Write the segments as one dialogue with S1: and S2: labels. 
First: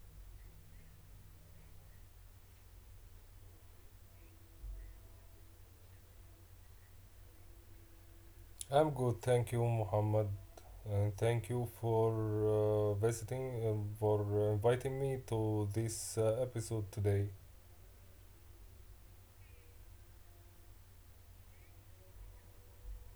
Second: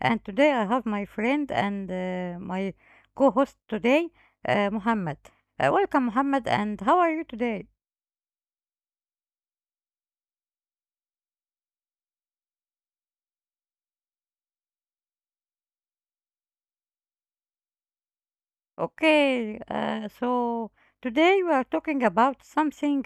S1: and today I have my friend and my co-host today, Muhammad. Welcome Muhammad and how are you today?
S2: I'm good, thank you, Muhammad, and thank you for visiting, for inviting me to this episode today.
S1: Okay, so today we are talking about something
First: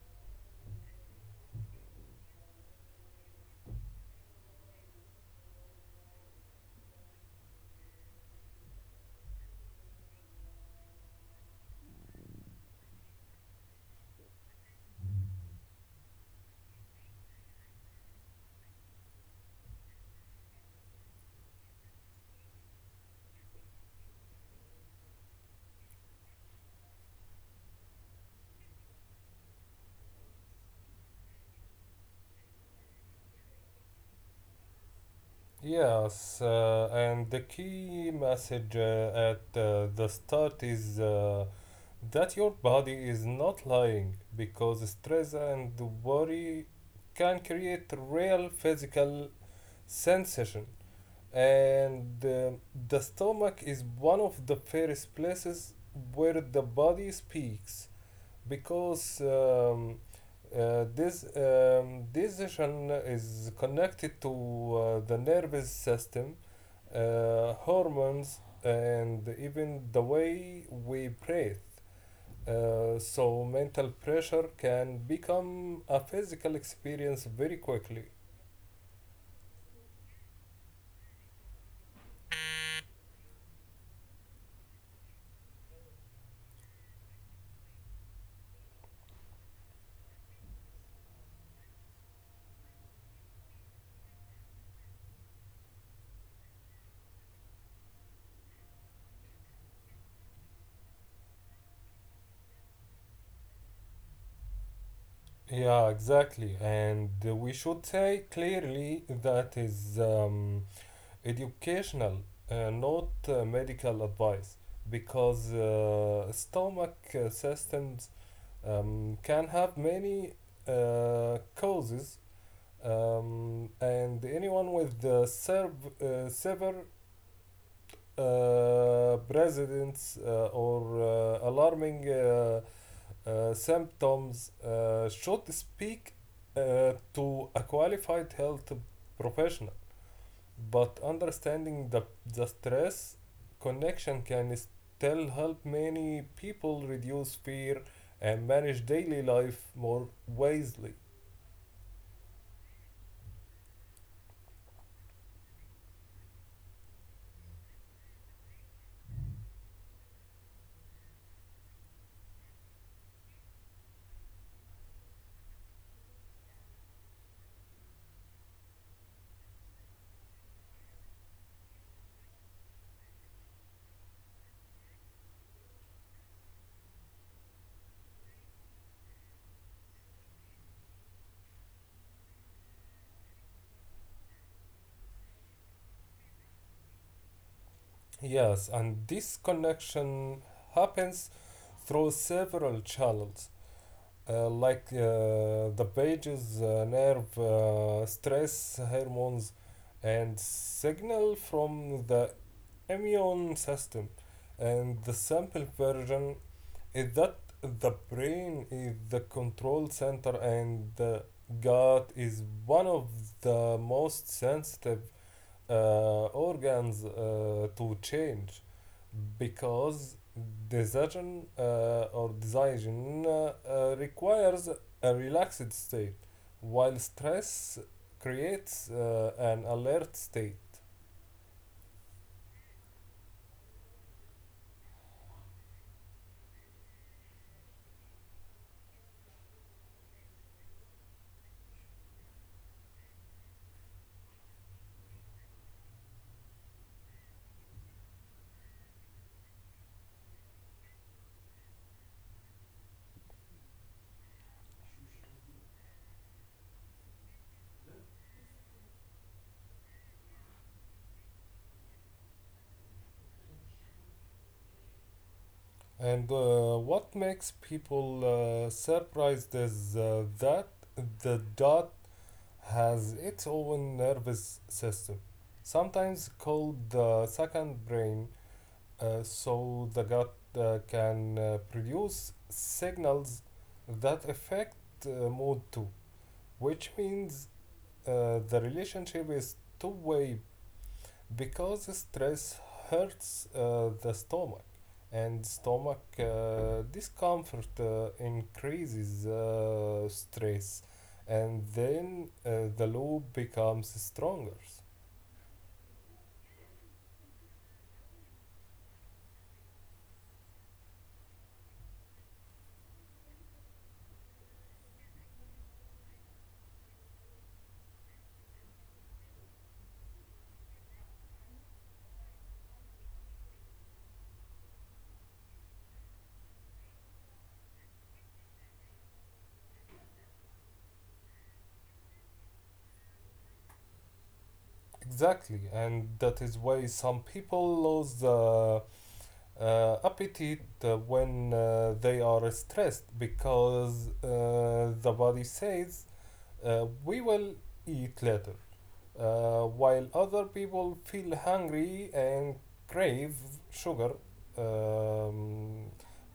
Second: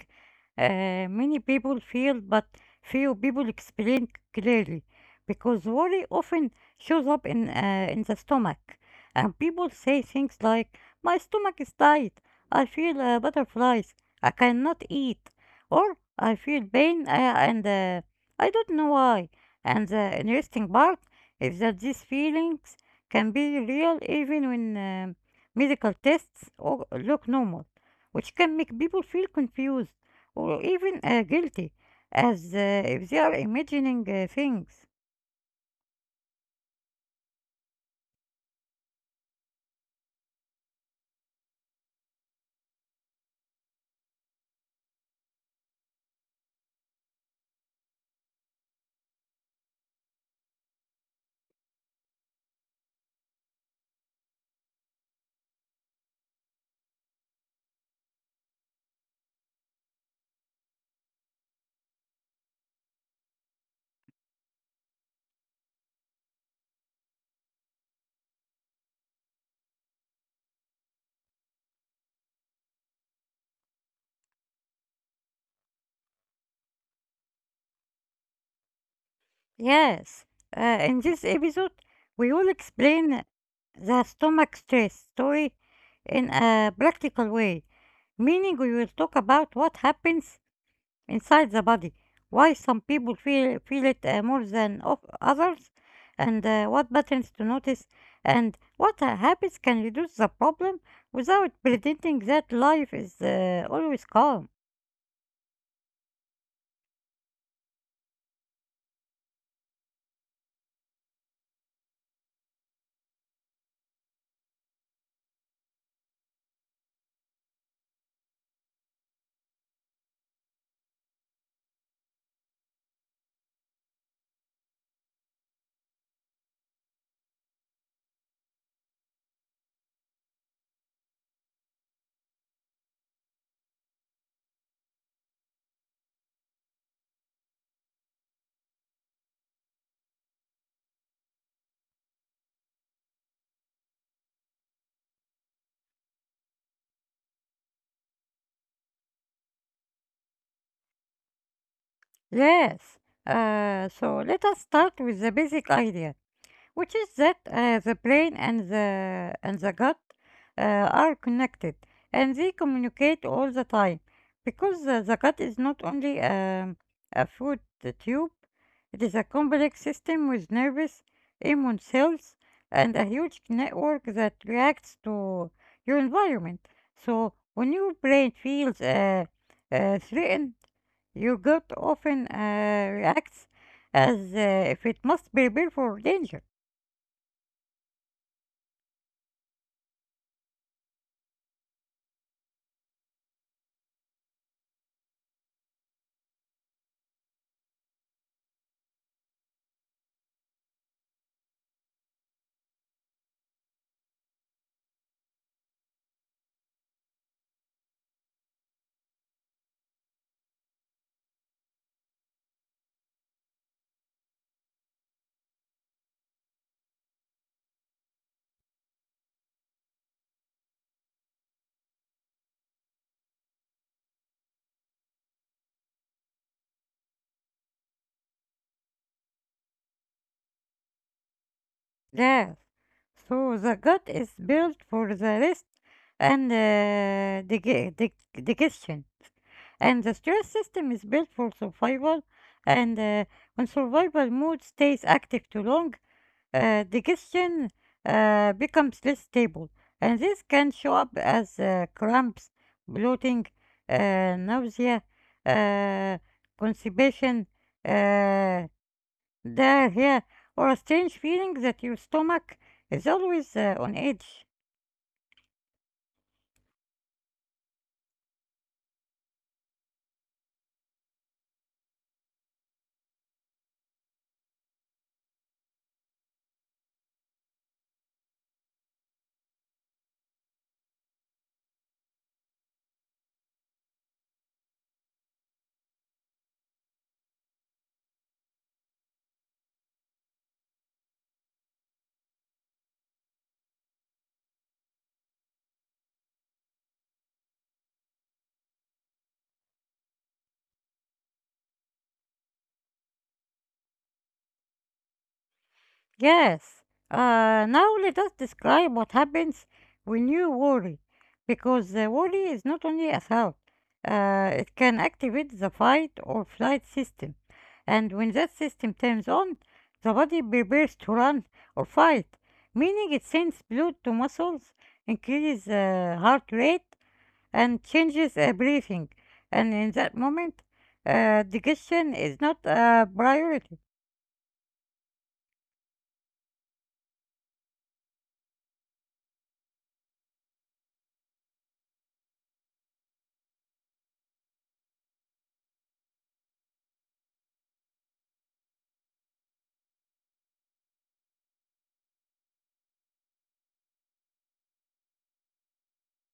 S1: many people feel but few people explain clearly because worry often shows up in the stomach, and people say things like my stomach is tight, I feel butterflies, I cannot eat, or I feel pain and I don't know why. And the interesting part is that these feelings can be real even when medical tests or look normal, which can make people feel confused or even guilty as if they are imagining things.
S2: Yes, and the key message at the start is that your body is not lying because stress and worry can create real physical sensation, and the stomach is one of the first places where the body speaks because this decision is connected to the nervous system, hormones, and even the way we breathe. So mental pressure can become a physical experience very quickly.
S1: Yes, in this episode, we will explain the stomach stress story in a practical way, meaning we will talk about what happens inside the body, why some people feel it more than of others, and what patterns to notice, and what habits can reduce the problem without pretending that life is always calm.
S2: Yeah, exactly. And we should say clearly that is educational, not medical advice, because stomach systems can have many causes, and anyone with the severe presidents or alarming symptoms should speak to a qualified health professional, but understanding the stress connection can still help many people reduce fear and manage daily life more wisely.
S1: Yes, so let us start with the basic idea, which is that the brain and the gut are connected and they communicate all the time, because the gut is not only a food tube. It is a complex system with nervous immune cells and a huge network that reacts to your environment. So when your brain feels threatened, your gut often reacts as if it must prepare for danger.
S2: Yes, and this connection happens through several channels, like the pages, nerve, stress hormones, and signal from the immune system. And the simple version is that the brain is the control center, and the gut is one of the most sensitive uh, organs to change because decision requires a relaxed state, while stress creates an alert state,
S1: Yeah. So the gut is built for the rest and digestion, and the stress system is built for survival. And when survival mode stays active too long, digestion becomes less stable, and this can show up as cramps, bloating, nausea, uh, constipation. Uh, yeah, or a strange feeling that your stomach is always on edge.
S2: and what makes people surprised is that the dot has its own nervous system, sometimes called the second brain. So the gut can produce signals that affect mood too, which means the relationship is two way, because stress hurts the stomach, and stomach discomfort increases stress, and then the loop becomes stronger.
S1: Yes. Now let us describe what happens when you worry, because the worry is not only a thought. It can activate the fight or flight system, and when that system turns on, the body prepares to run or fight, meaning it sends blood to muscles, increases heart rate, and changes everything. And in that moment, the is not a priority.
S2: Exactly, and that is why some people lose the appetite when they are stressed, because the body says we will eat later, while other people feel hungry and crave sugar, um,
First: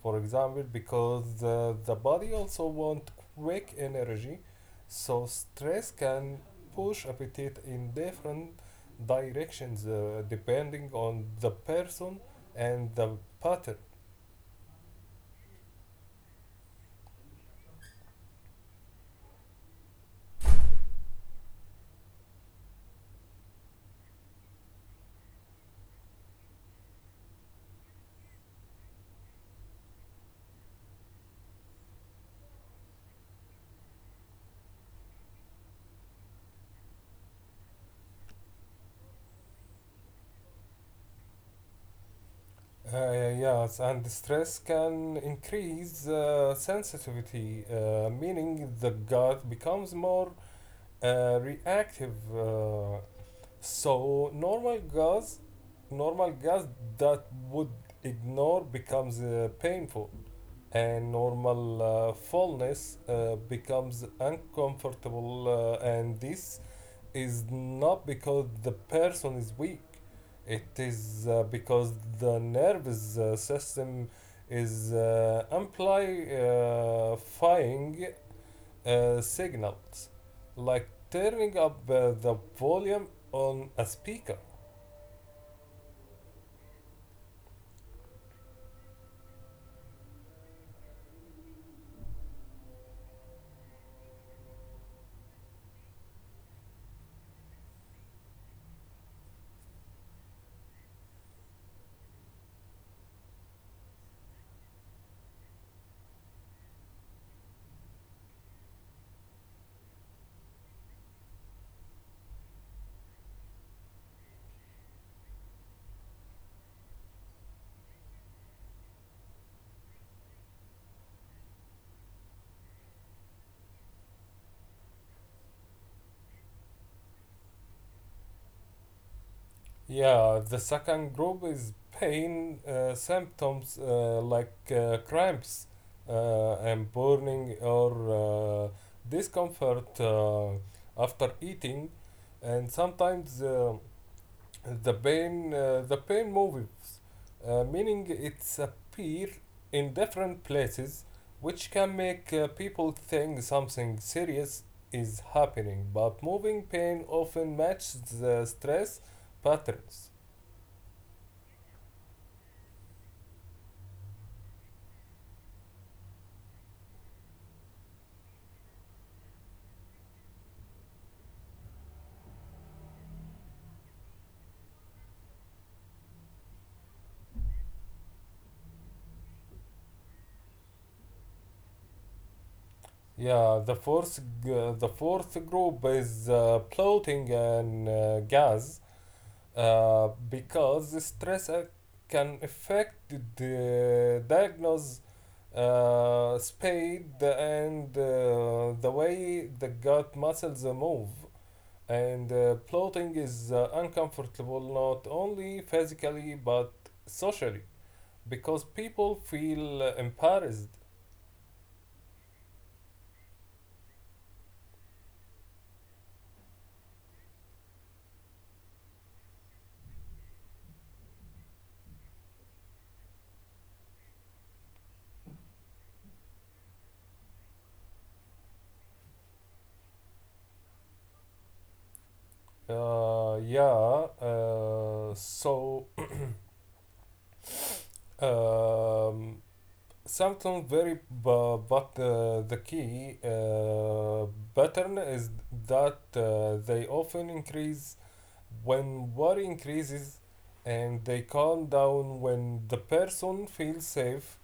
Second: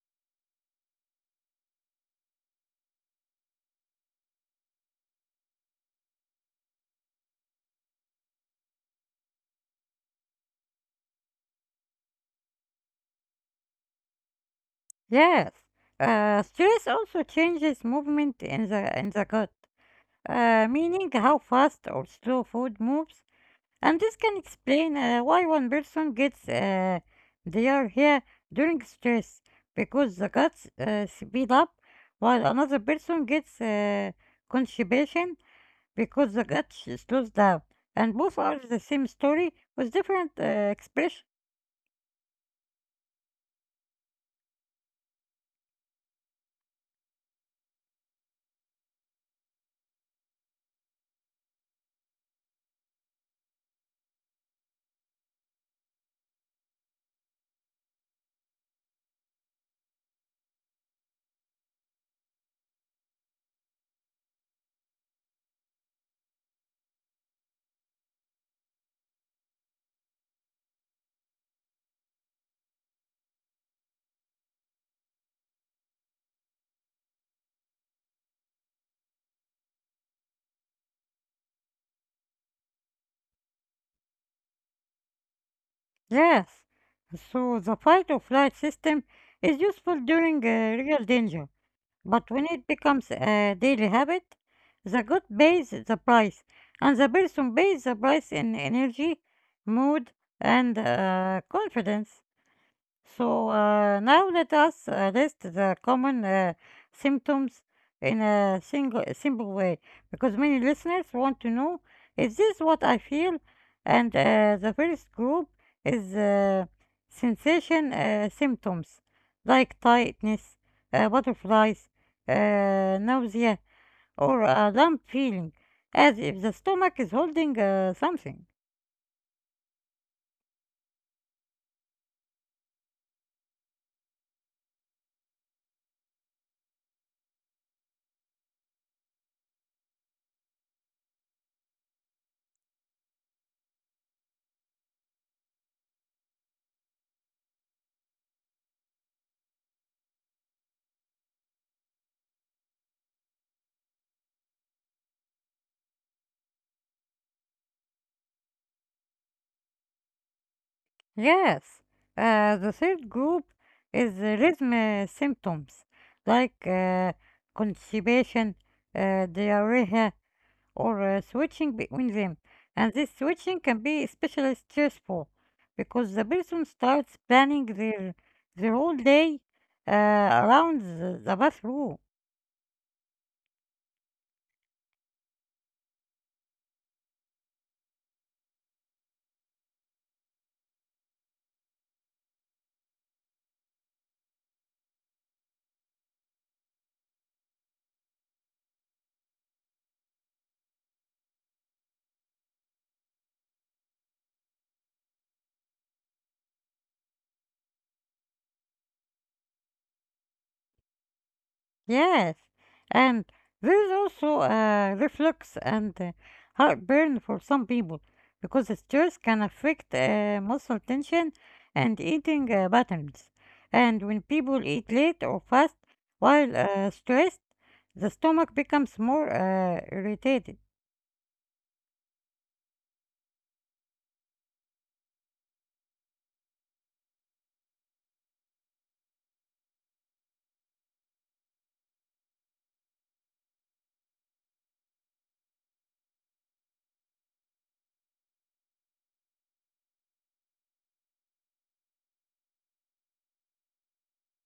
S2: for example, because the body also want quick energy, so stress can push appetite in different directions depending on the person and the pattern.
S1: Yes, stress also changes movement in the gut, meaning how fast or slow food moves, and this can explain why one person gets diarrhea during stress because the guts speed up, while another person gets constipation because the slows down, and both are the same story with different expression.
S2: Yes, and stress can increase sensitivity, meaning the gut becomes more reactive. So normal gas that would ignore becomes painful, and normal fullness becomes uncomfortable. And this is not because the person is weak; it is because the nervous system is amplifying signals, like turning up the volume on a speaker.
S1: Yes, so the fight or flight system is useful during real danger, but when it becomes a daily habit, the gut pays the price, and the person pays the price in energy, mood, and confidence. So now let us list the common symptoms in a single, simple way, because many listeners want to know, is this what I feel? And the first group is sensation symptoms like tightness, butterflies, nausea, or a lump feeling as if the stomach is holding something.
S2: Yeah, the second group is pain symptoms like cramps and burning, or discomfort after eating, and sometimes the pain moves, meaning it's appear in different places, which can make people think something serious is happening. But moving pain often matches the stress patterns.
S1: Yes, the third group is the rhythm symptoms like constipation, diarrhea, or switching between them. And this switching can be especially stressful because the person starts planning their whole day around the bathroom.
S2: Yeah, the the fourth group is bloating and gas, because the stress can affect the diagnose spade and the way the gut muscles move, and bloating is uncomfortable, not only physically but socially, because people feel embarrassed.
S1: Yes, and there is also reflux and heartburn for some people because the stress can affect muscle tension and eating patterns. And when people eat late or fast while stressed, the stomach becomes more irritated.
S2: Yeah. Uh, so um, something very but the key pattern is that they often increase when worry increases, and they calm down when the person feels safe,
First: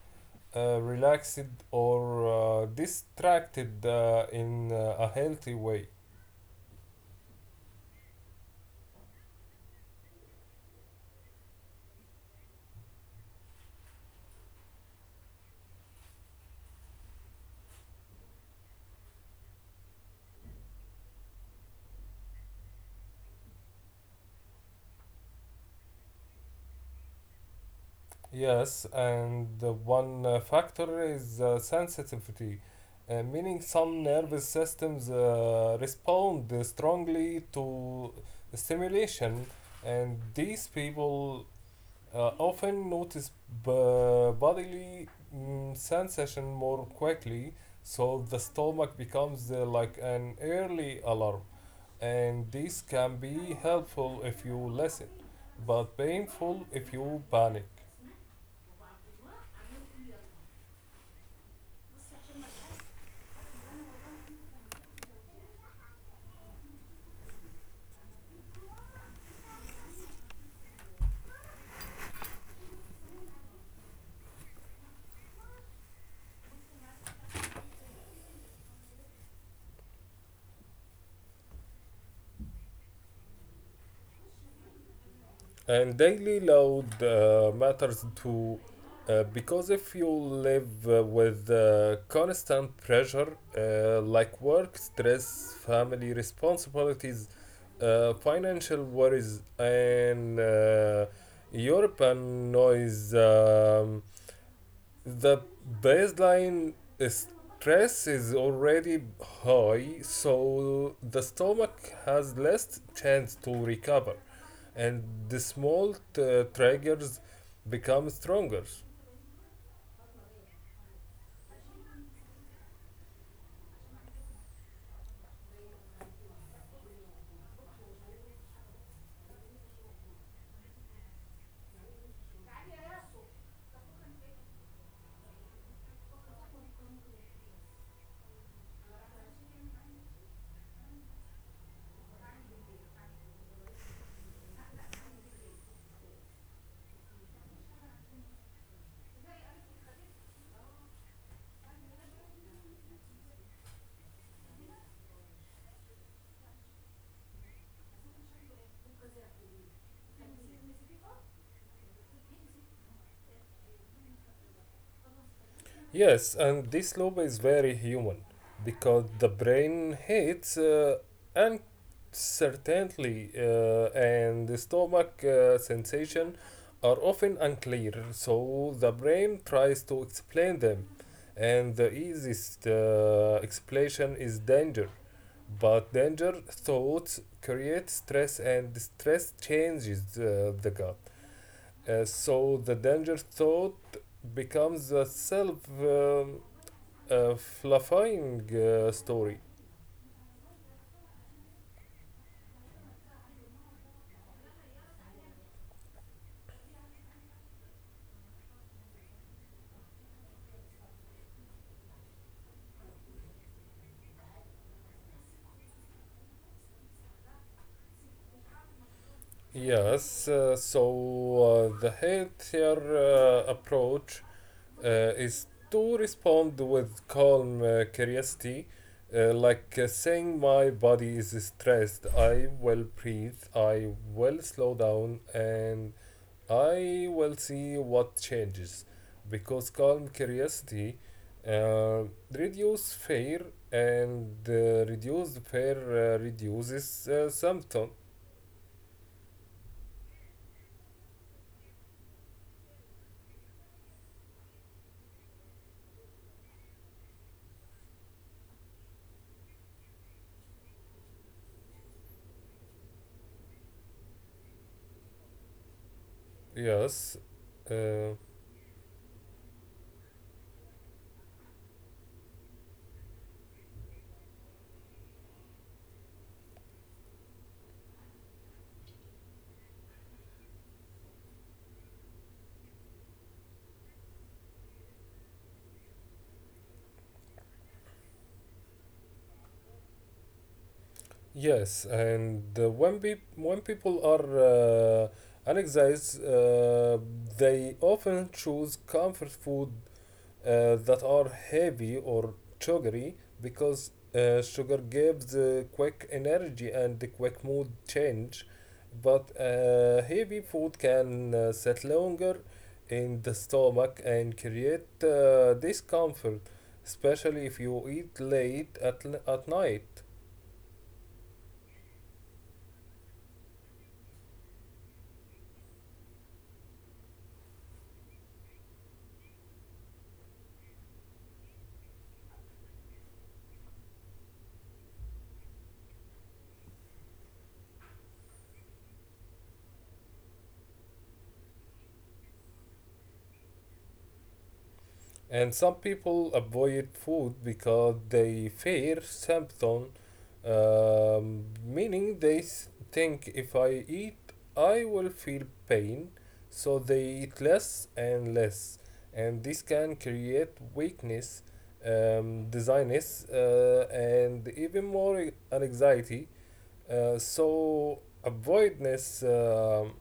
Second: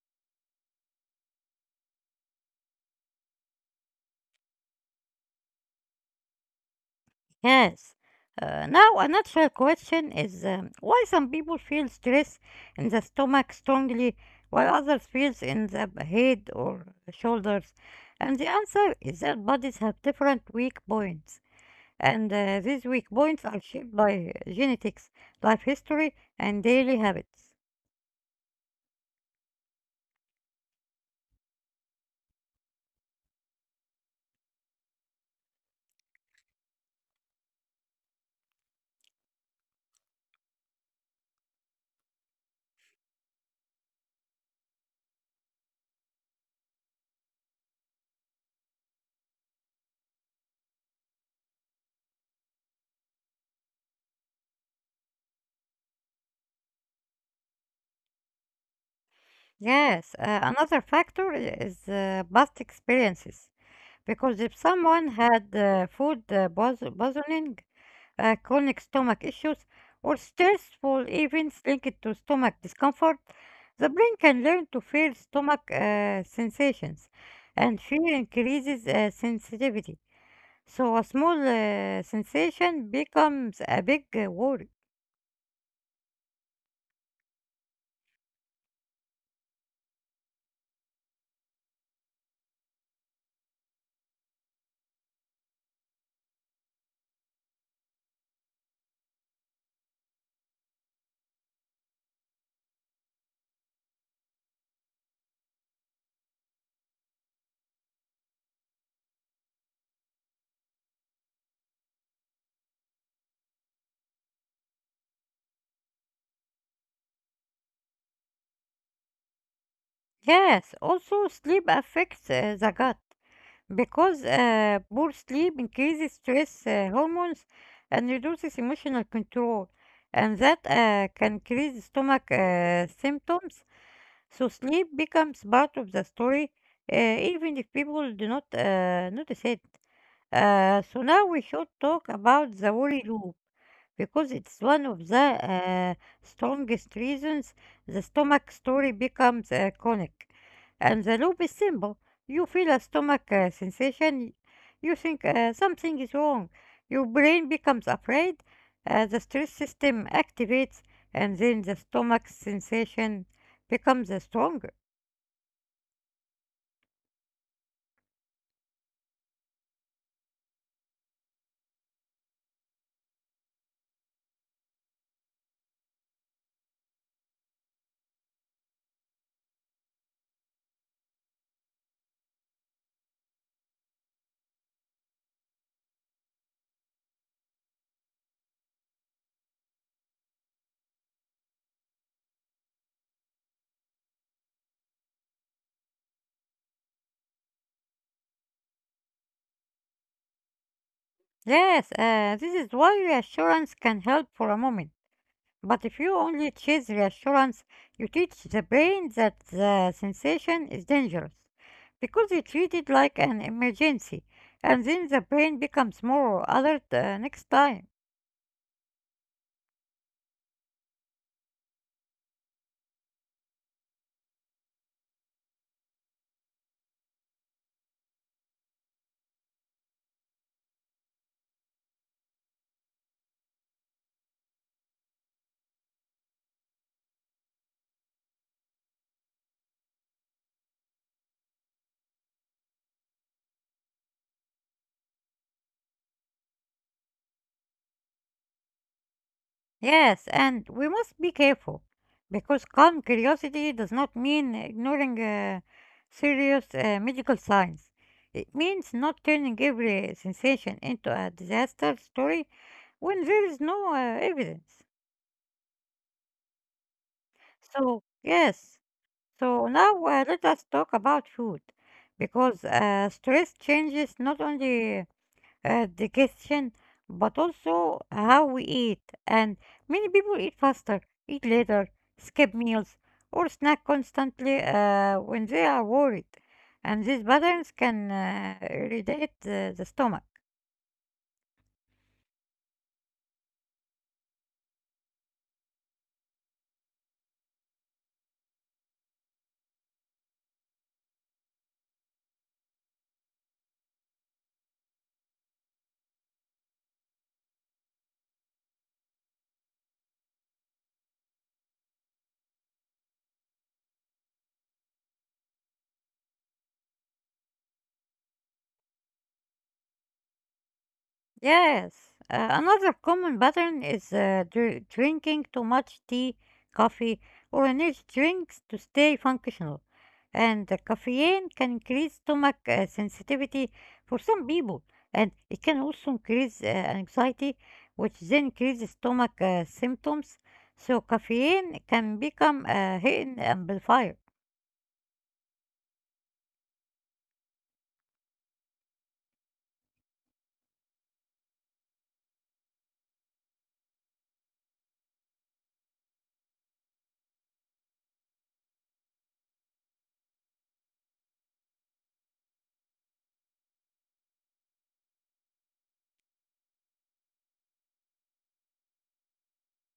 S2: relaxed, or distracted in a healthy way.
S1: Yes. Now, a natural question is, why some people feel stress in the stomach strongly while others feels in the head or shoulders? And the answer is that bodies have different weak points, and these weak points are shaped by genetics, life history, and daily habits.
S2: Yes, and the one factor is sensitivity, meaning some nervous systems respond strongly to stimulation, and these people often notice bodily sensation more quickly, so the stomach becomes like an early alarm, and this can be helpful if you listen, but painful if you panic.
S1: Yes, another factor is past experiences, because if someone had food poisoning, chronic stomach issues, or stressful events linked to stomach discomfort, the brain can learn to feel stomach sensations, and fear increases sensitivity. So a small sensation becomes a big worry.
S2: And daily load matters too, because if you live with constant pressure like work, stress, family responsibilities, financial worries, and European noise, the baseline stress is already high, so the stomach has less chance to recover, and the small triggers become stronger.
S1: Yes, also sleep affects the gut. Because poor sleep increases stress hormones and reduces emotional control, and that can increase stomach symptoms. So sleep becomes part of the story, even if people do not notice it. So now we should talk about the worry loop, because it's one of the strongest reasons the stomach story becomes chronic. And the loop is simple. You feel a stomach sensation, you think something is wrong, your brain becomes afraid, the stress system activates, and then the stomach sensation becomes stronger.
S2: Yes, and this loop is very human because the brain hates uncertainty, and the stomach sensation are often unclear, so the brain tries to explain them. And the easiest explanation is danger, but danger thoughts create stress, and stress changes the gut. So the danger thought becomes a self fluffying story.
S1: Yes, this is why reassurance can help for a moment. But if you only teach reassurance, you teach the brain that the sensation is dangerous because you treat it like an emergency, and then the brain becomes more alert next time.
S2: Yes, so the healthier approach uh, is to respond with calm curiosity, like saying, "My body is stressed, I will breathe, I will slow down, and I will see what changes," because calm curiosity uh, reduce fear, and reduced fear reduces symptom.
S1: Yes, and we must be careful because calm curiosity does not mean ignoring serious medical signs. It means not turning every sensation into a disaster story when there is no evidence.
S2: Yes,
S1: So,
S2: uh,
S1: yes. So now let us talk about food, because stress changes not only digestion but also how we eat. And many people eat faster, eat later, skip meals, or snack constantly when they are worried. And these patterns can irritate the stomach.
S2: yes, and when when people are anxious, they often choose comfort food that are heavy or sugary, because sugar gives quick energy and the quick mood change, but heavy food can sit longer in the stomach and create discomfort, especially if you eat late at night.
S1: Yes, another common pattern is drinking too much tea, coffee, or energy drinks to stay functional. And the caffeine can increase stomach sensitivity for some people, and it can also increase anxiety, which then increases stomach symptoms. So, caffeine can become a hidden amplifier.
S2: And some people avoid food because they fear symptom, meaning they think if I eat, I will feel pain, so they eat less and less, and this can create weakness, dizziness, and even more anxiety. So avoidance um,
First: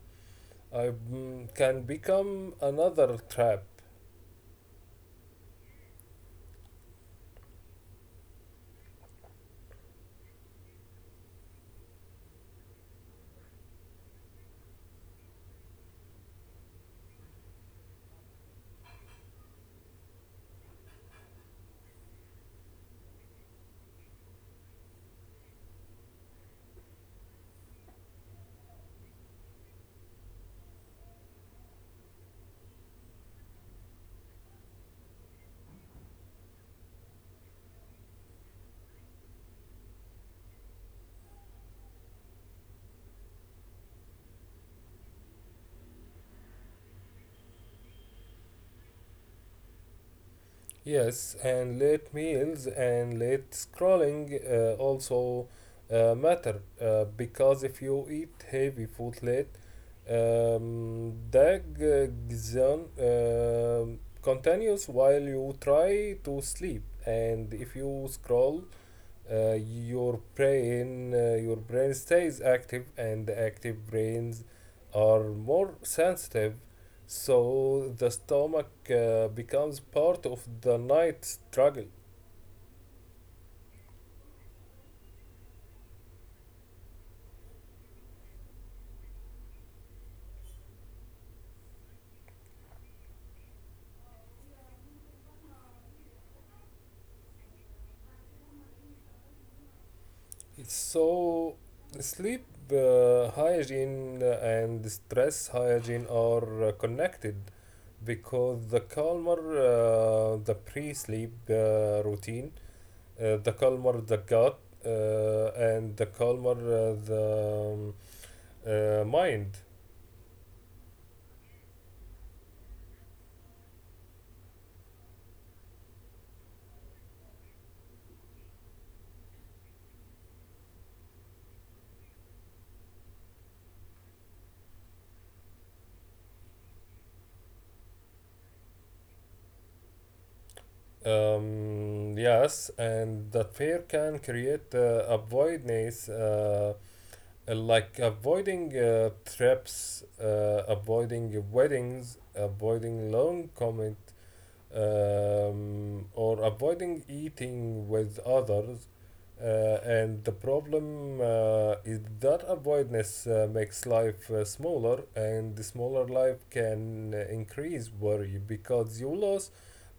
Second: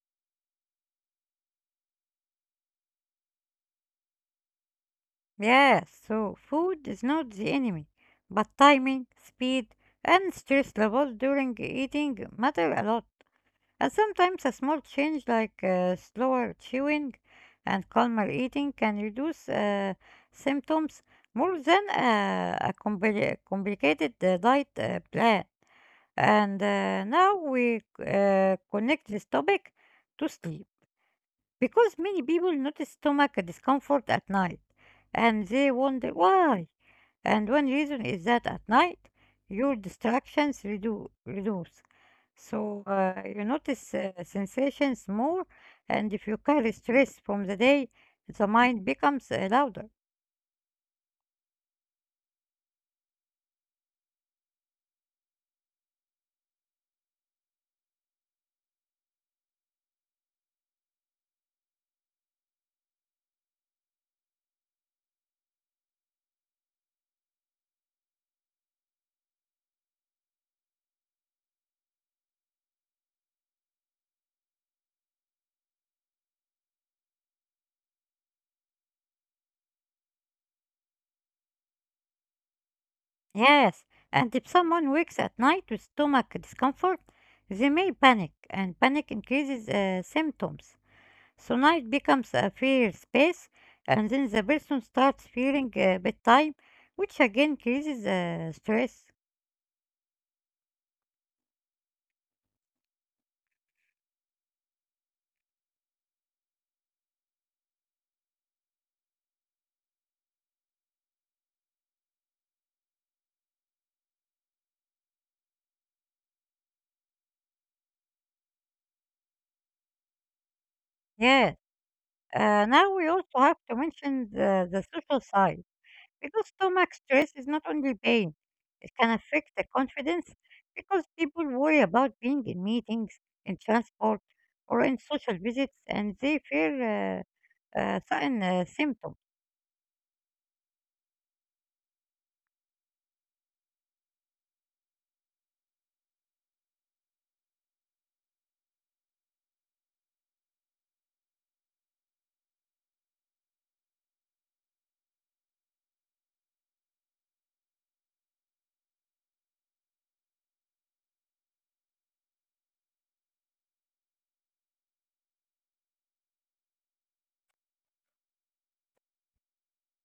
S2: I, mm, can become another trap.
S1: Yes, so food is not the enemy, but timing, speed, and stress levels during eating matter a lot. And sometimes a small change like slower chewing and calmer eating can reduce symptoms more than complicated diet plan. And now we connect this topic to sleep. Because many people notice stomach discomfort at night and they wonder why. And one reason is that at night your distractions reduce. So you notice sensations more, and if you carry stress from the day, the mind becomes louder.
S2: Yes, and late meals and late scrolling also matter, because if you eat heavy food late, the gizon continues while you try to sleep, and if you scroll, your brain stays active, and the active brains are more sensitive, so the stomach becomes part of the night struggle.
S1: Yes, and if someone wakes at night with stomach discomfort, they may panic, and panic increases symptoms. So night becomes a fair space, and then the person starts feeling bedtime, which again creases stress.
S2: So sleep hygiene and stress hygiene are connected, because the calmer the pre-sleep routine, the Kalmar the gut, and the Kalmar the mind.
S1: Yes, now we also have to mention the social side, because stomach stress is not only pain, it can affect the confidence because people worry about being in meetings, in transport, or in social visits, and they fear certain symptoms.
S2: Yes, and that fear can create avoidance, like avoiding trips, avoiding weddings, avoiding long commute, or avoiding eating with others. And the problem is that avoidance makes life smaller, and the smaller life can increase worry because you lose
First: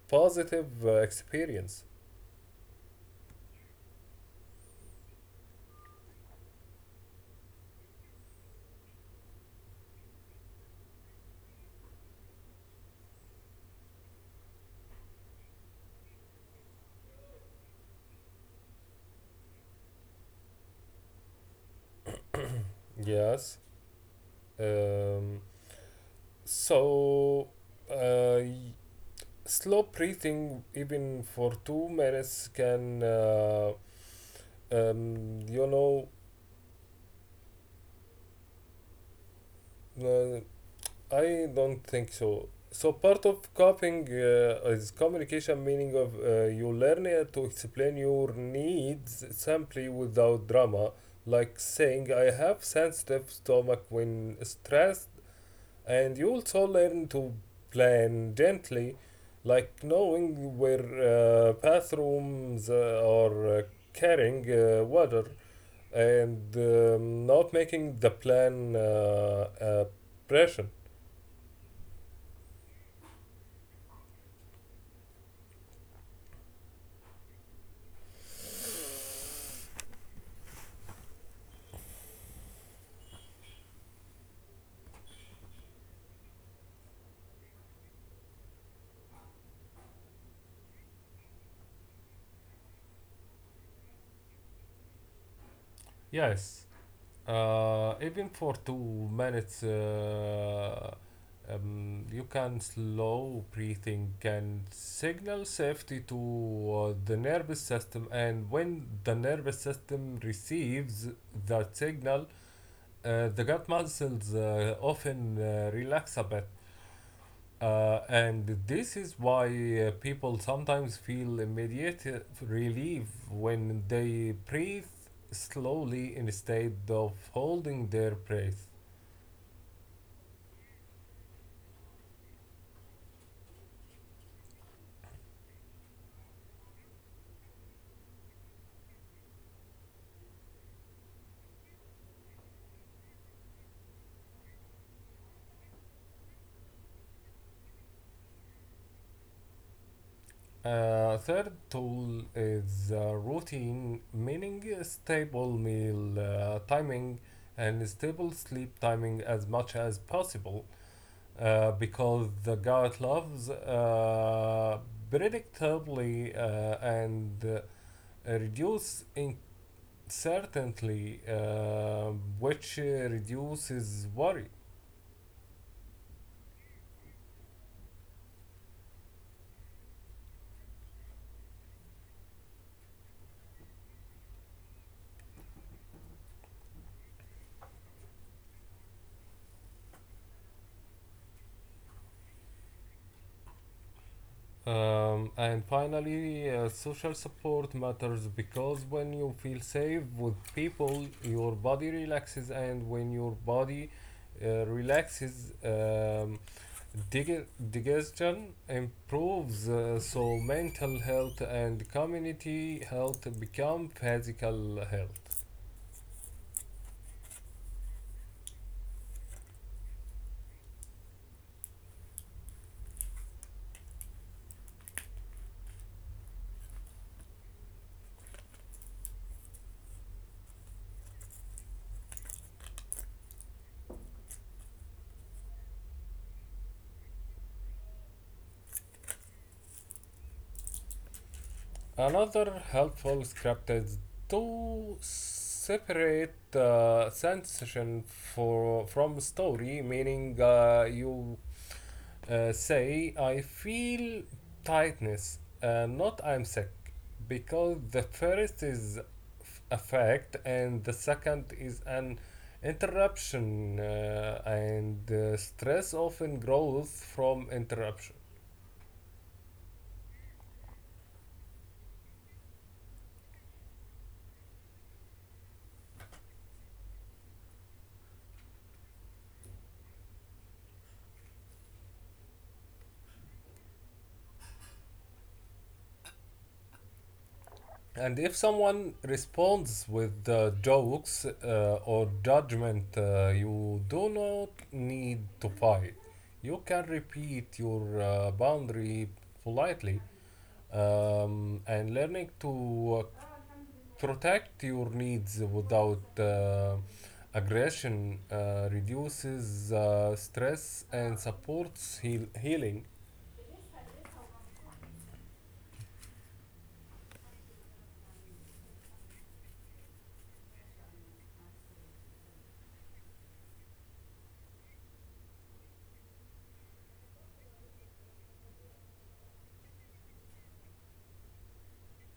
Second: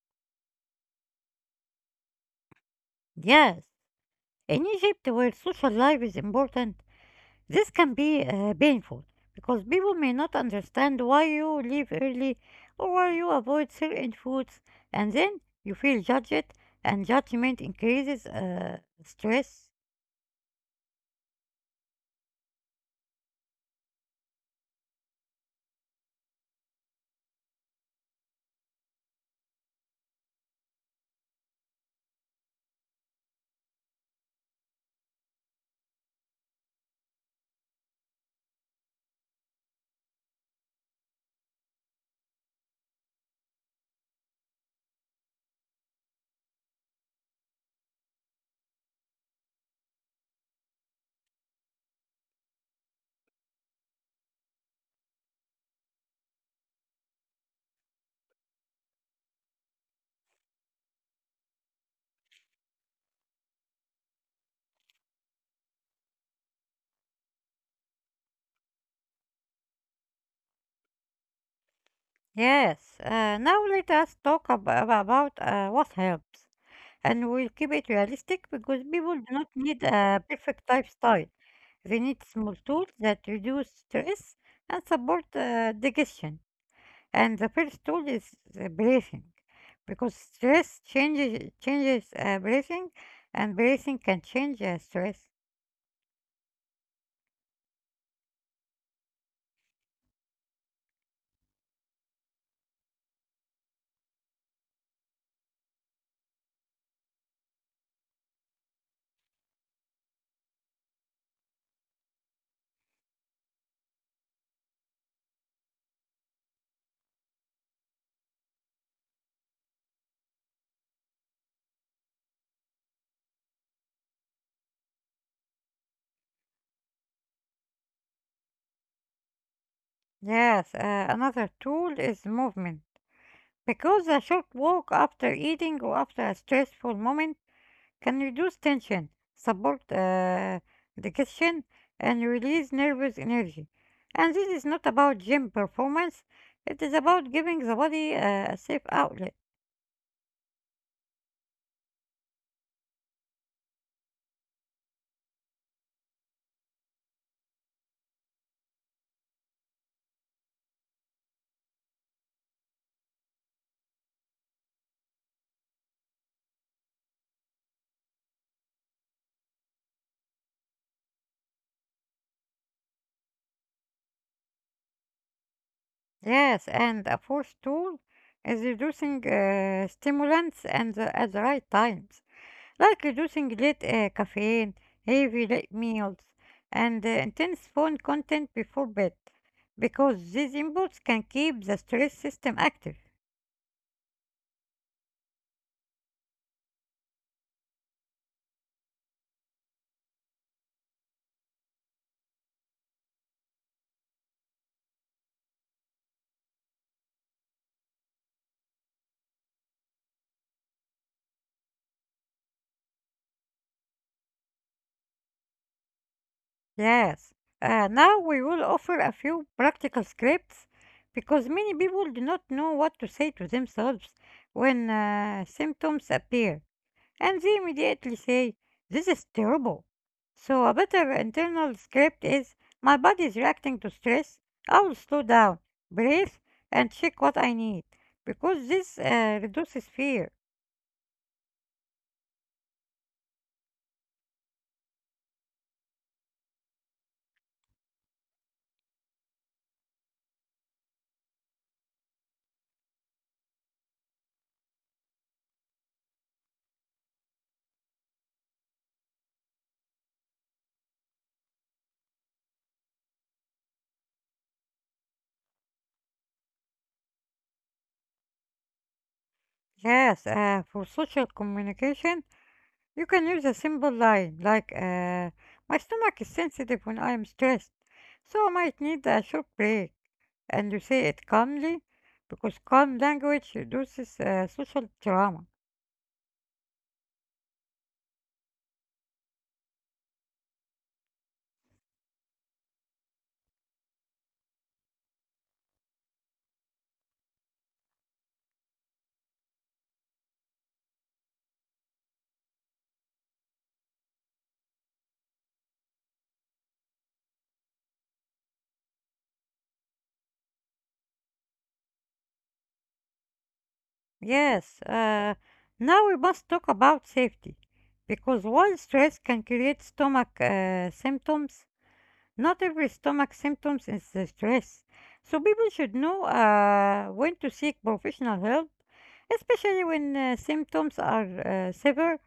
S2: positive experience.
S1: Yes, in Egypt, where social life is important, this can be painful because people may not understand why you leave early or why you avoid certain foods, and then you feel judged, and judgment increases stress.
S2: Yes. Um, so, uh, y- slow breathing, even for 2 minutes, can, um, you know, uh, I don't think so. So part of coping is communication, meaning of you learn it to explain your needs simply without drama, like saying I have sensitive stomach when stressed, and you also learn to plan gently, like knowing where bathrooms are, carrying water, and not making the plan a pressure.
S1: Yes, now let us talk about what helps, and we'll keep it realistic because people do not need a perfect lifestyle. They need small tools that reduce stress and support digestion. And the first tool is the breathing, because stress changes breathing, and breathing can change stress.
S2: Yes. Even for 2 minutes, you can slow breathing can signal safety to the nervous system, and when the nervous system receives that signal, the gut muscles often relax a bit. And this is why people sometimes feel immediate relief when they breathe slowly instead of holding their breath.
S1: Yes, another tool is movement, because a short walk after eating or after a stressful moment can reduce tension, support digestion, and release nervous energy. And this is not about gym performance; it is about giving the body a safe outlet.
S2: Third tool is routine, meaning a stable meal timing and stable sleep timing as much as possible, because the gut loves predictably and reduce in Certainly, which reduces worry.
S1: Yes, and a fourth tool is reducing stimulants and at the right times, like reducing late caffeine, heavy late meals, and intense phone content before bed, because these inputs can keep the stress system active.
S2: And finally, social support matters, because when you feel safe with people, your body relaxes, and when your body relaxes, dig- digestion improves. So, mental health and community health become physical health.
S1: Yes. Now we will offer a few practical scripts because many people do not know what to say to themselves when symptoms appear. And they immediately say, this is terrible. So a better internal script is, my body is reacting to stress. I'll slow down, breathe, and check what I need. Because this reduces fear.
S2: Another helpful script is to separate sensation for from story, meaning you say I feel tightness, not I'm sick, because the first is a fact and the second is an interruption, and stress often grows from interruption.
S1: Yes, for social communication, you can use a simple line like, my stomach is sensitive when I am stressed, so I might need a short break. And you say it calmly because calm language reduces social trauma.
S2: And if someone responds with jokes or judgment, you do not need to fight. You can repeat your boundary politely, and learning to protect your needs without aggression reduces stress and supports healing.
S1: Yes, now we must talk about safety. Because while stress can create stomach symptoms, not every stomach symptoms is stress. So people should know when to seek professional help, especially when symptoms are severe,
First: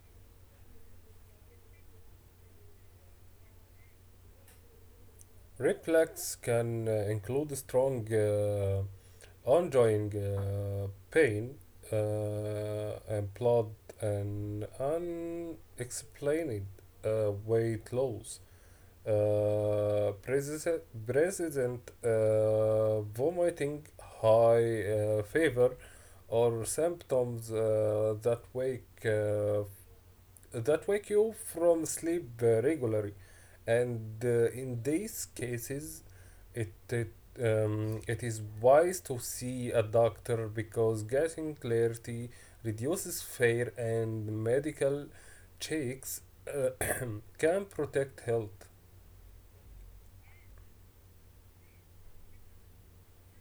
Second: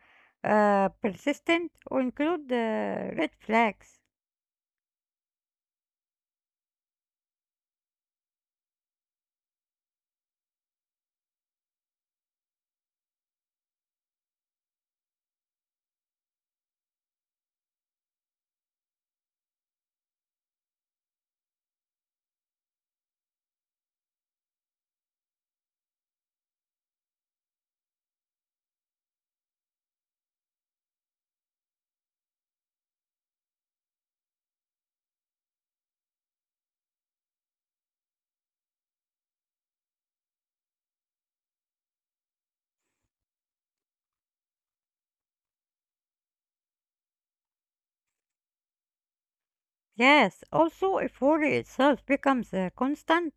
S1: persistent, or include red flags.
S2: Reflex can include strong, ongoing pain, and blood, and unexplained weight loss. President vomiting, high fever, or symptoms that wake you from sleep regularly. And In these cases, it it, it is wise to see a doctor, because getting clarity reduces fear, and medical checks uh, can protect health.
S1: Yes, also if worry itself becomes constant,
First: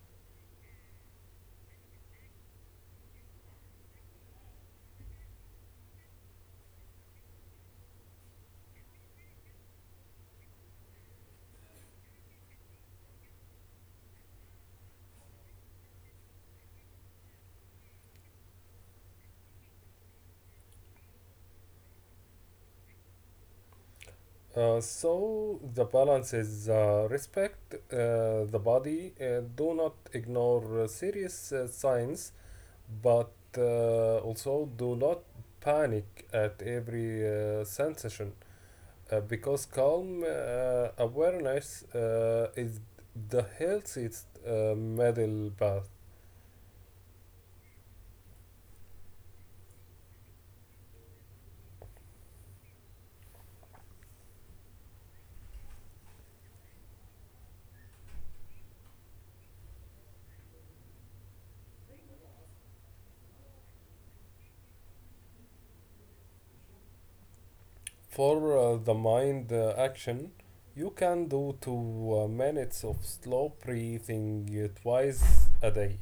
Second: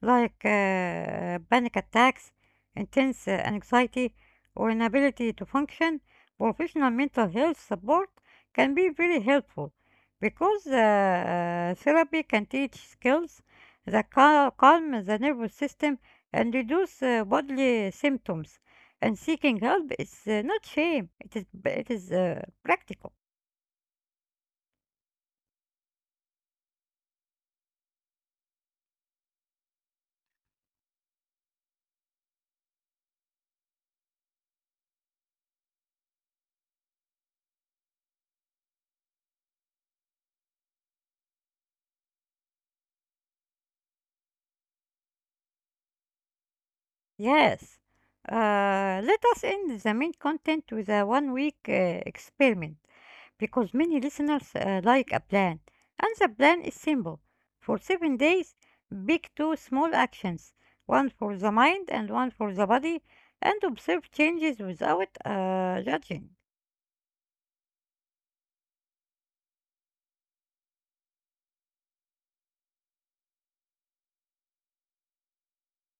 S1: like panic attacks, intense anxiety, or inability to function, professional mental health support can be very helpful because therapy can teach skills that calm the nervous system and reduce bodily symptoms. And seeking help is not shame; it is practical.
S2: Uh, so the balance is respect the body, do not ignore serious signs. But also, do not panic at every sensation, because calm awareness is the healthiest middle path.
S1: Yes. Let us end the main content with a one-week experiment, because many listeners like a plan, and the plan is simple. For 7 days, pick two small actions, one for the mind and one for the body, and observe changes without judging.
S2: For the mind action, you can do two minutes of slow breathing twice a day,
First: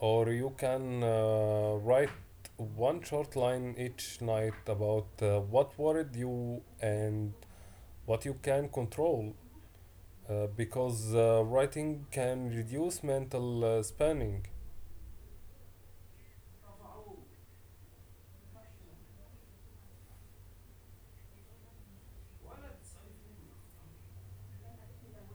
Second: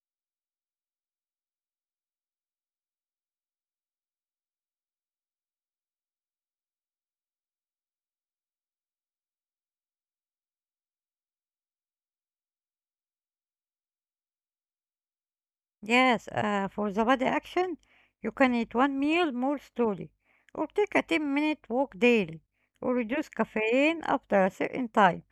S2: or you can write one short line each night about what worried you and what you can control, because writing can reduce mental spanning.
S1: Yes, for the body action, you can eat one meal more slowly, or take a 10-minute walk daily, or reduce caffeine after a certain time.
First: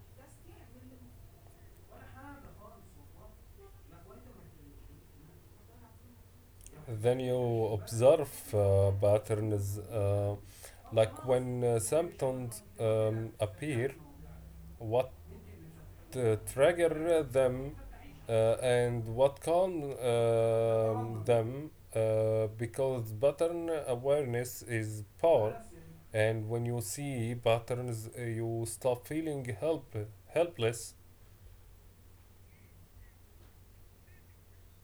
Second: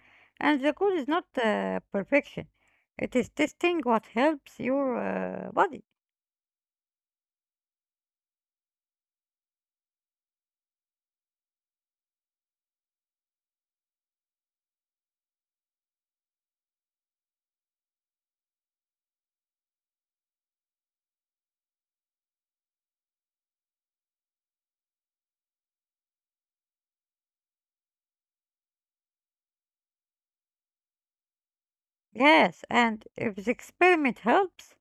S1: And the goal is not perfection, it is testing what helps your body.
S2: Then you observe patterns, like when symptoms appear, what trigger them, and what calm them, because pattern awareness is power. And when you see patterns, you stop feeling helpless.
S1: Yes, and if the experiment helps,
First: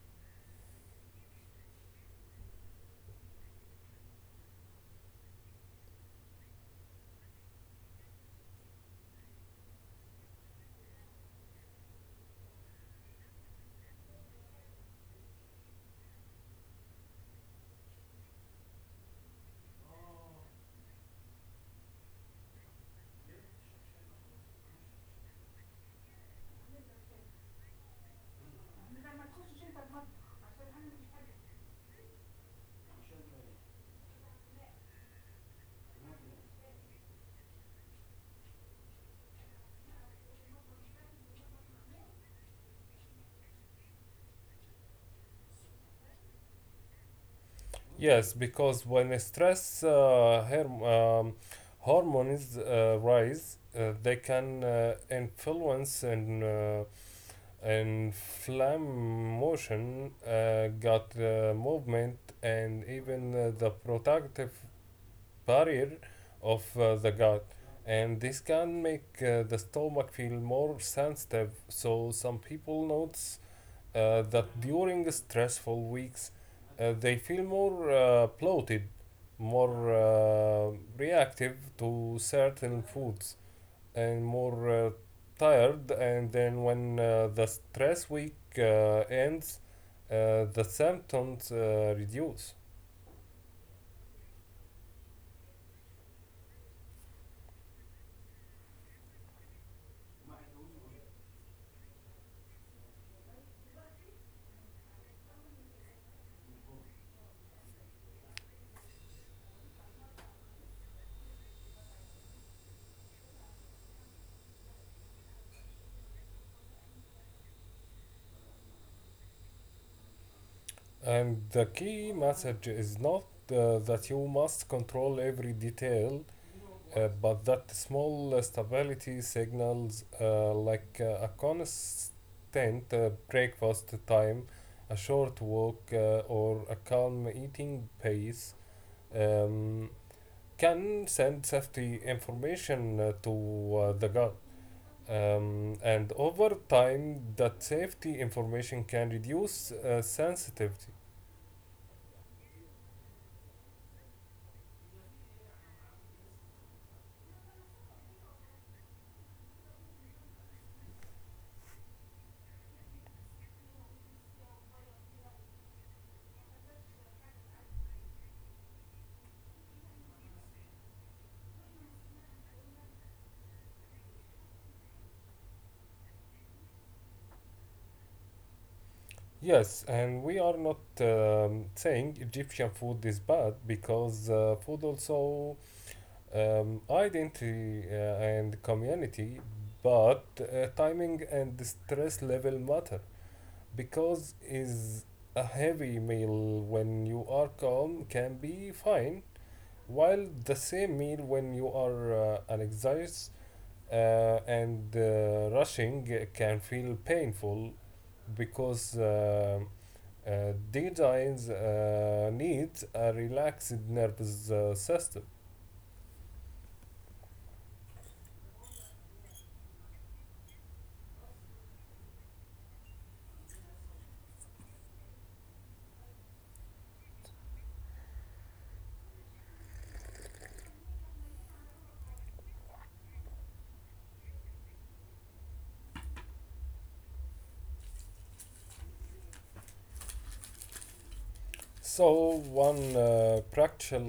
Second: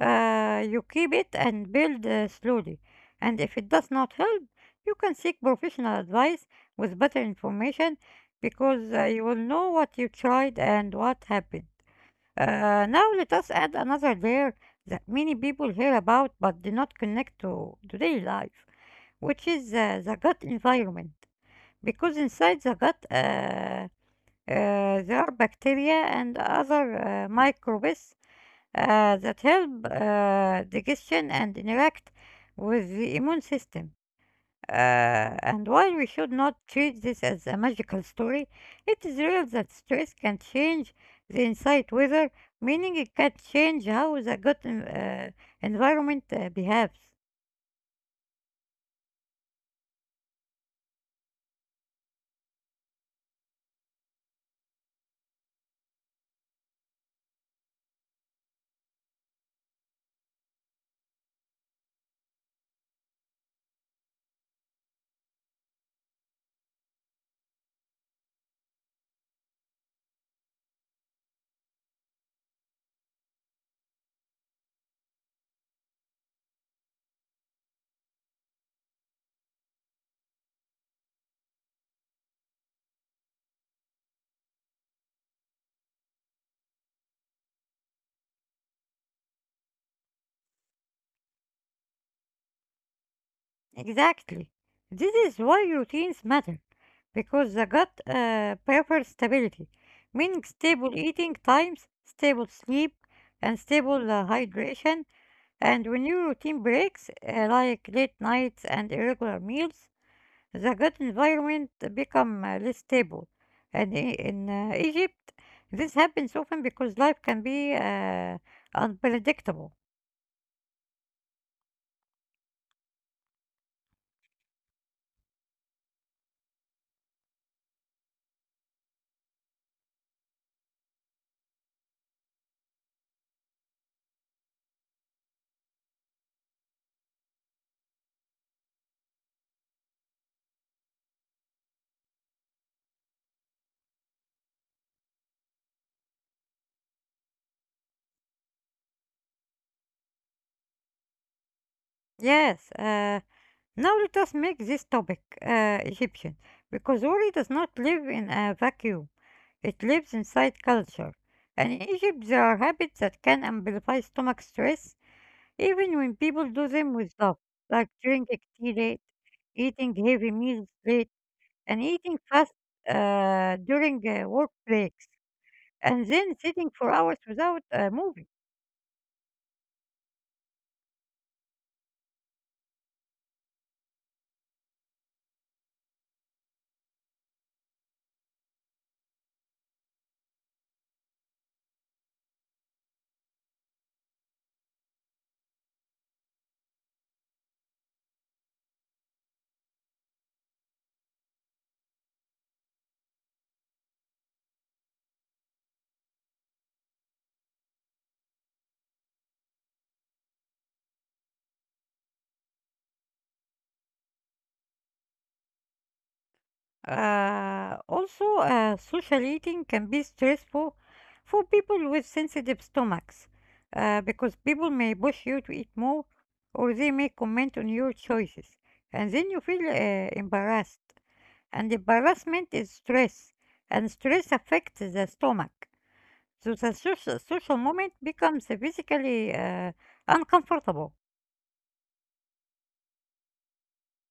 S1: you keep it and build slowly. And if it does not help, you can seek professional advice with better information because you will know what you tried and what happened. Now let us add another layer that many people hear about but do not connect to daily life, which is the gut environment. Because inside the gut, there are bacteria and other microbes that help digestion and interact with the immune system. Uh, and while we should not treat this as a magical story, it is real that stress can change the inside weather, meaning it can change how the environment behaves.
S2: Yes, because when stress hormones rise, they can influence and inflammation, motion, gut movement, and even the protective barrier of the gut. And this can make the stomach feel more sensitive. So some people notice that during stressful weeks they feel more bloated, more reactive to certain foods, and more tired. And then when the stress week ends, the symptoms reduce.
S1: Exactly. This is why routines matter, because the gut prefers stability, meaning stable eating times, stable sleep, and stable hydration. And when your routine breaks, like late nights and irregular meals, the gut environment become less stable. And in Egypt, this happens often because life can be unpredictable.
S2: And the key message is not, that you must control every detail, but that small stability signals, like a constant breakfast time, a short walk, or a calm eating pace, um, can send safety information to the gut. And over time, that safety information can reduce sensitivity.
S1: Yes. Now let us make this topic Egyptian, because worry does not live in a vacuum. It lives inside culture. And in Egypt, there are habits that can amplify stomach stress, even when people do them with love, like drinking tea late, eating heavy meals late, and eating fast during work breaks, and then sitting for hours without moving.
S2: Yes, and we are not saying Egyptian food is bad because food also identity and community, but timing and stress level matter because is a heavy meal when you are calm can be fine, while the same meal when you are anxious uh, and rushing can feel painful because uh, deadlines needs a relaxed nervous system.
S1: Also, social eating can be stressful for people with sensitive stomachs because people may push you to eat more or they may comment on your choices. And then you feel embarrassed. And embarrassment is stress. And stress affects the stomach. So the social moment becomes physically uncomfortable.
S2: So, one practical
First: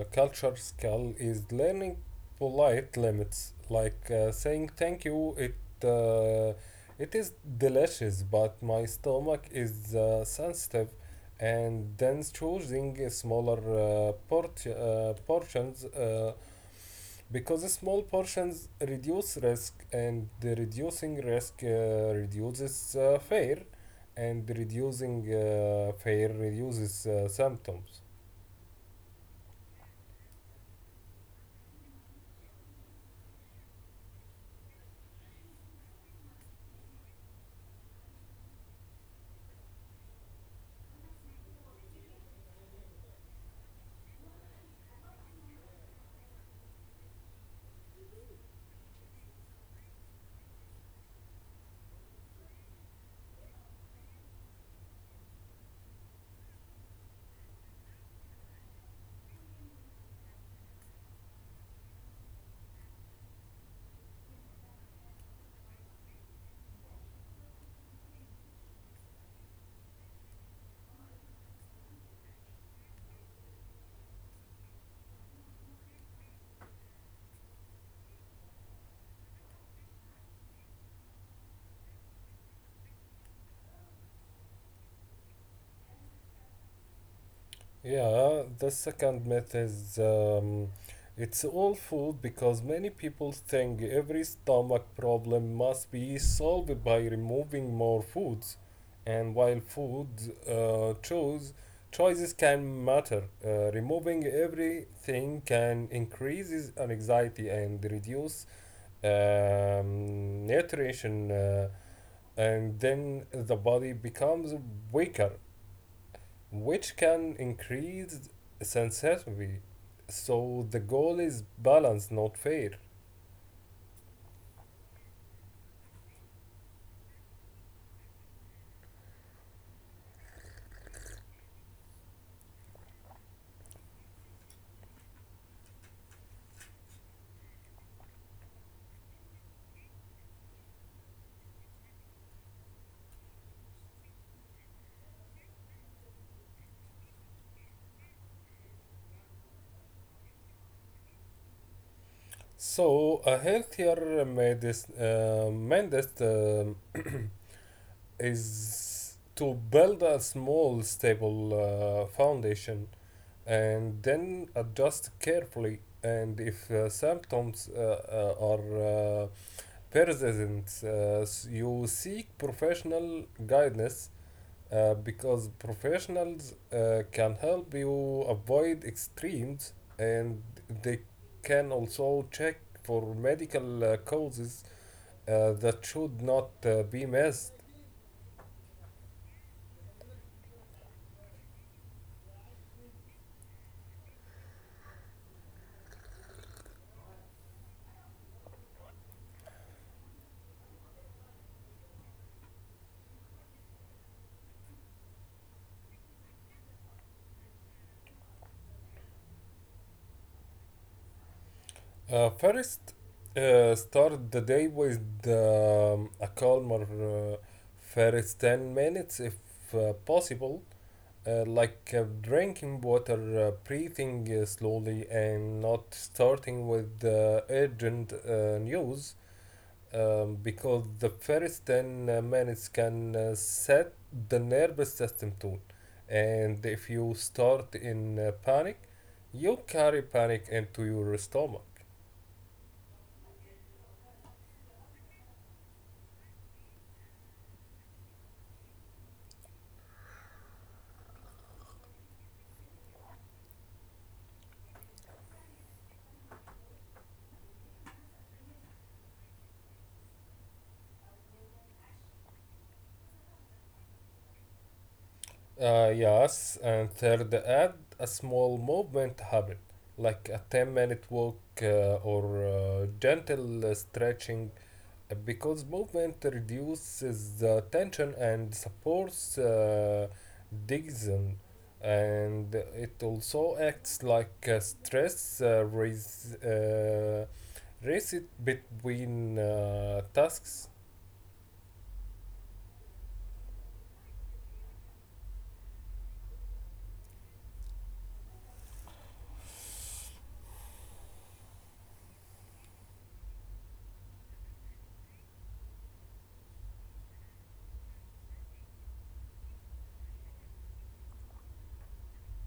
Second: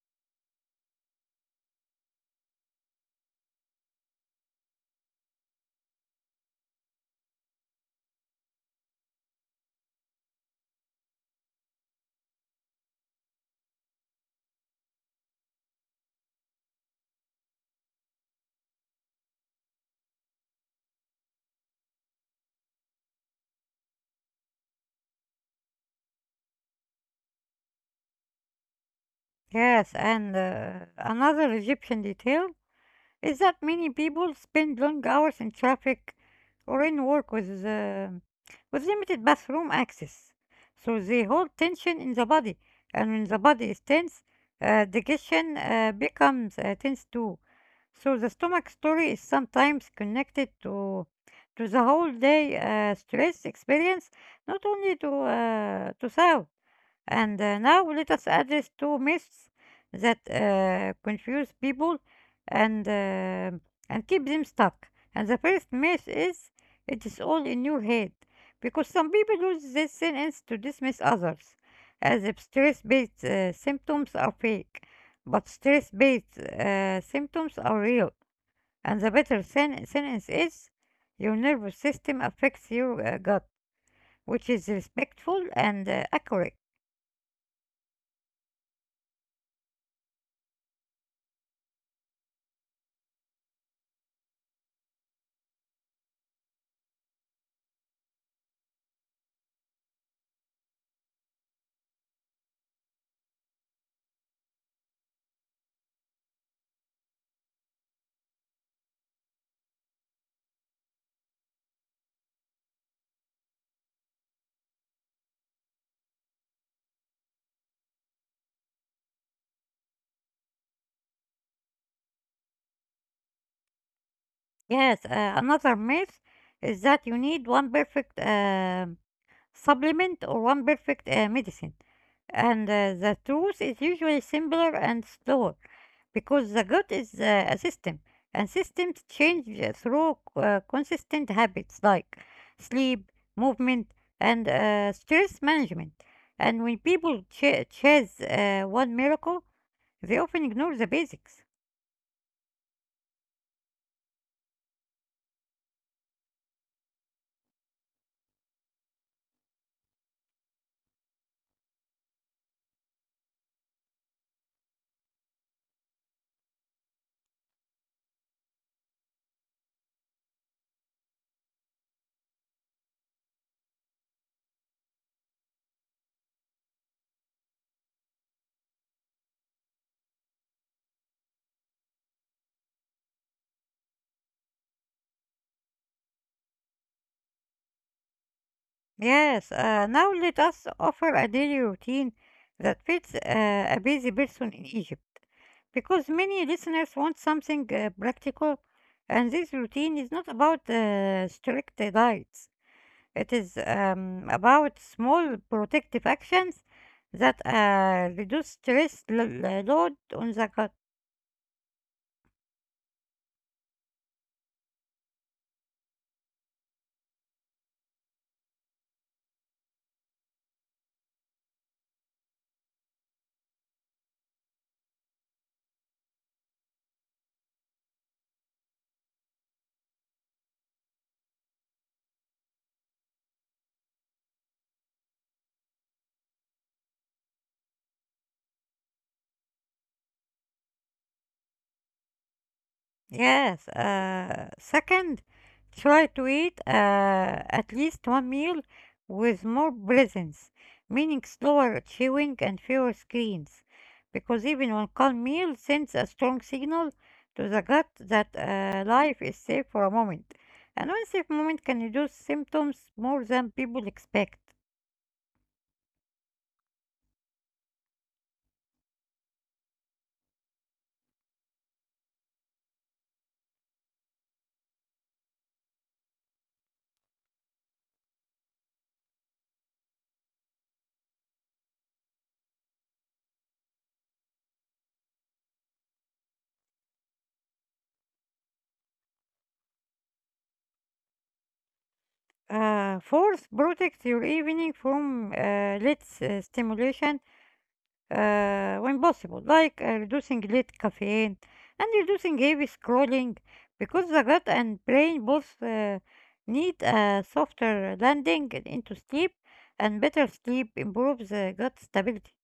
S2: culture skill is learning polite limits, like saying, "Thank you. It is delicious, but my stomach is sensitive," and then choosing smaller portions. Because small portions reduce risk, and the reducing risk reduces fear, and reducing fear reduces symptoms.
S1: Yes, and another Egyptian detail is that many people spend long hours in traffic or in work with, with limited bathroom access. So they hold tension in the body, and when the body is tense, digestion becomes tense too. So the stomach story is sometimes connected to the whole day stress experience, not only to sound. And now let us address two myths that confuse people and uh, and keep them stuck. And the first myth is it is all in your head, because some people use this sentence to dismiss others, as if stress-based symptoms are fake, but stress-based symptoms are real. And the better sentence is your nervous system affects your gut, which is respectful and accurate.
S2: Yeah, the second myth is, it's all food, because many people think every stomach problem must be solved by removing more foods. And while food uh, choice, choices can matter, removing everything can increase anxiety and reduce nutrition, and then the body becomes weaker, which can increase sensitivity. So the goal is balance, not fair.
S1: Yes, another myth is that you need one perfect supplement or one perfect medicine. And the truth is usually simpler and slower because the gut is a system, and systems change through consistent habits like sleep, movement, and stress management. And when people chase one miracle, they often ignore the basics.
S2: So a healthier mandate is to build a small, stable foundation and then adjust carefully. And if symptoms are persistent, you seek professional guidance because professionals can help you avoid extremes, and they can also check for medical causes that should not be missed.
S1: Yes, now let us offer a daily routine that fits a busy person in Egypt because many listeners want something practical, and this routine is not about strict diets, it is about small protective actions that reduce stress load on the gut.
S2: First, start the day with a calmer uh, first 10 minutes if possible, like drinking water, breathing slowly, and not starting with urgent news. Because the first 10 minutes can set the nervous system tone, and if you start in panic, you carry panic into your stomach.
S1: Yes. Second, try to eat at least one meal with more presence, meaning slower chewing and fewer screens, because even one calm meal sends a strong signal to the gut that life is safe for a moment. And one safe moment can reduce symptoms more than people expect.
S2: Yes, and third, add a small movement habit like a 10-minute walk, or gentle stretching, because movement reduces the tension and supports digestion, and it also acts like a stress reset between tasks.
S1: Fourth, protect your evening from late stimulation when possible, like reducing late caffeine and reducing heavy scrolling, because the gut and brain both need a softer landing into sleep, and better sleep improves the gut stability.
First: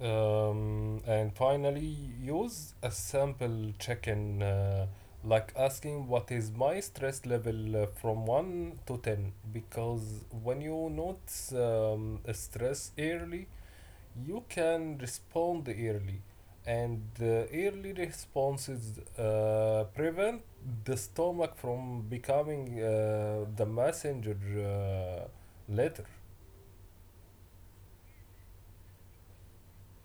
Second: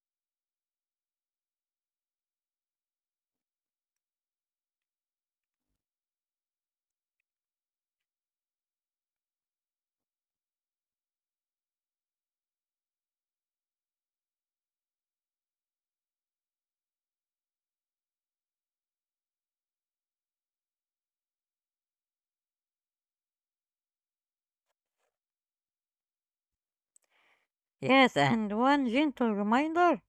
S2: And finally, use a sample check-in, like asking, what is my stress level, from 1 to 10, because when you notice a stress early, you can respond early, and the early responses prevent the stomach from becoming the messenger later.
S1: Yes, and one gentle reminder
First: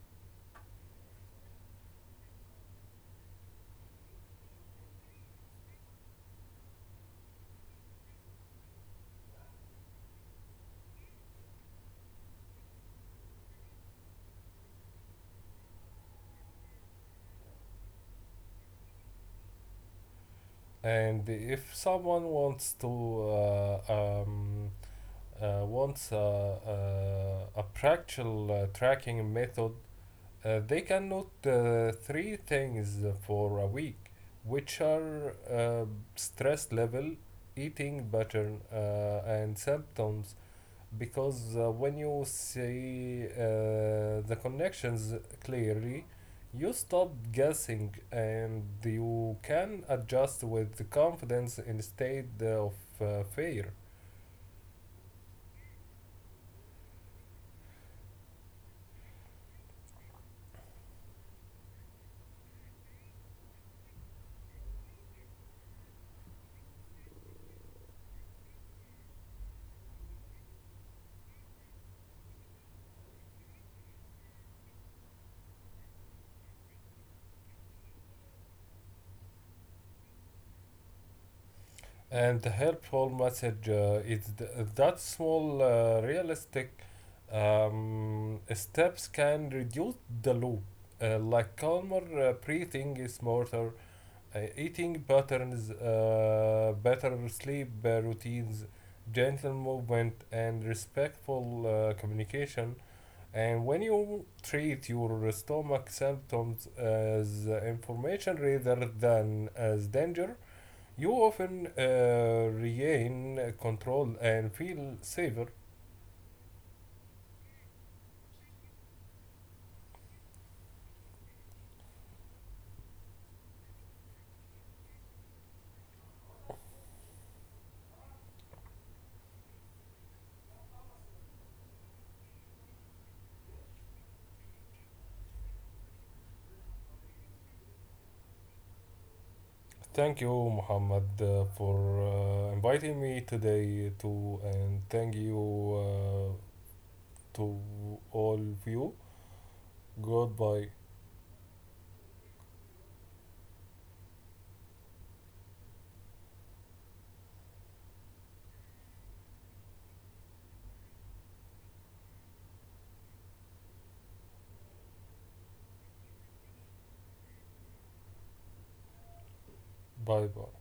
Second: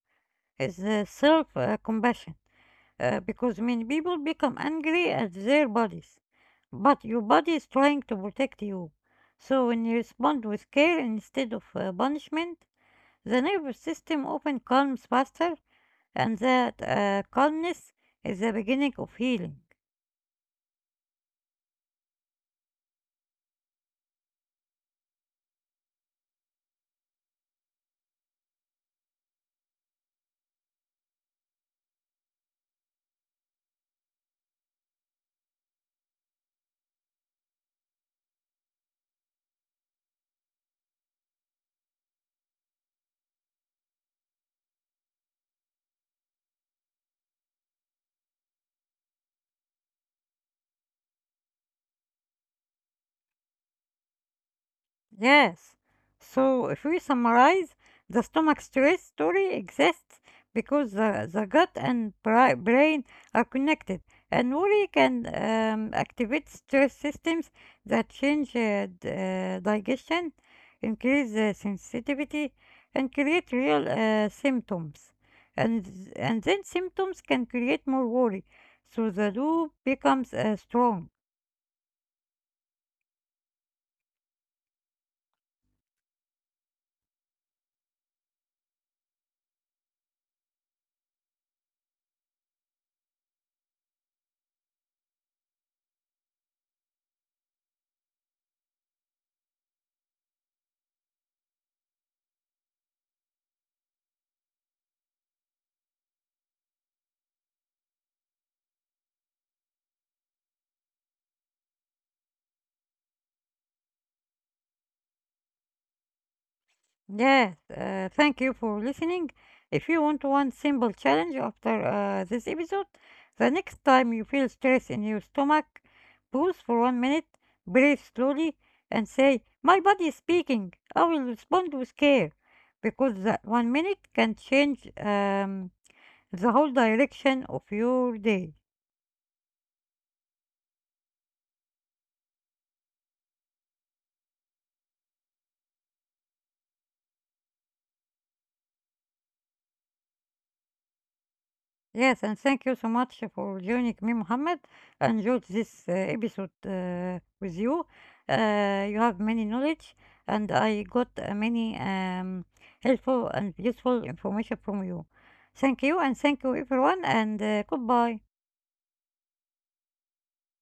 S1: is the self compassion, because many people become angry at their bodies, but your body is trying to protect you. So when you respond with care instead of punishment, the nervous system often calms faster, and that calmness is the beginning of healing.
S2: And if someone wants to, uh, um, wants a practical tracking method, they cannot three things for a week, which are stress level, eating pattern, and symptoms. Because when you see the connections clearly, you stop guessing and you can adjust with confidence instead of fear.
S1: Yes. So if we summarize, the stomach stress story exists because the gut and brain are connected, and worry can activate stress systems that change digestion, increase sensitivity, and create real symptoms. And then symptoms can create more worry, so the loop becomes strong.
S2: And the helpful message is that small, realistic steps can reduce the loop. Like calmer breathing is smarter, eating patterns, better sleep routines, gentle movement, and respectful communication. And when you treat your stomach symptoms as information rather than as danger, you often regain control and feel safer.
S1: Yes, thank you for listening. If you want one simple challenge after this episode, the next time you feel stress in your stomach, pause for 1 minute, breathe slowly, and say, "My body is speaking. I will respond with care." Because that 1 minute can change the whole direction of your day.
S2: Thank you, Muhammad, for inviting me today too, and thank you to all of you. Goodbye.
S1: Yes, and thank you so much for joining me, Mohammed. I enjoyed this episode with you. You have many knowledge, and I got many helpful and useful information from you. Thank you, and thank you, everyone, and goodbye.
S2: Bye bye.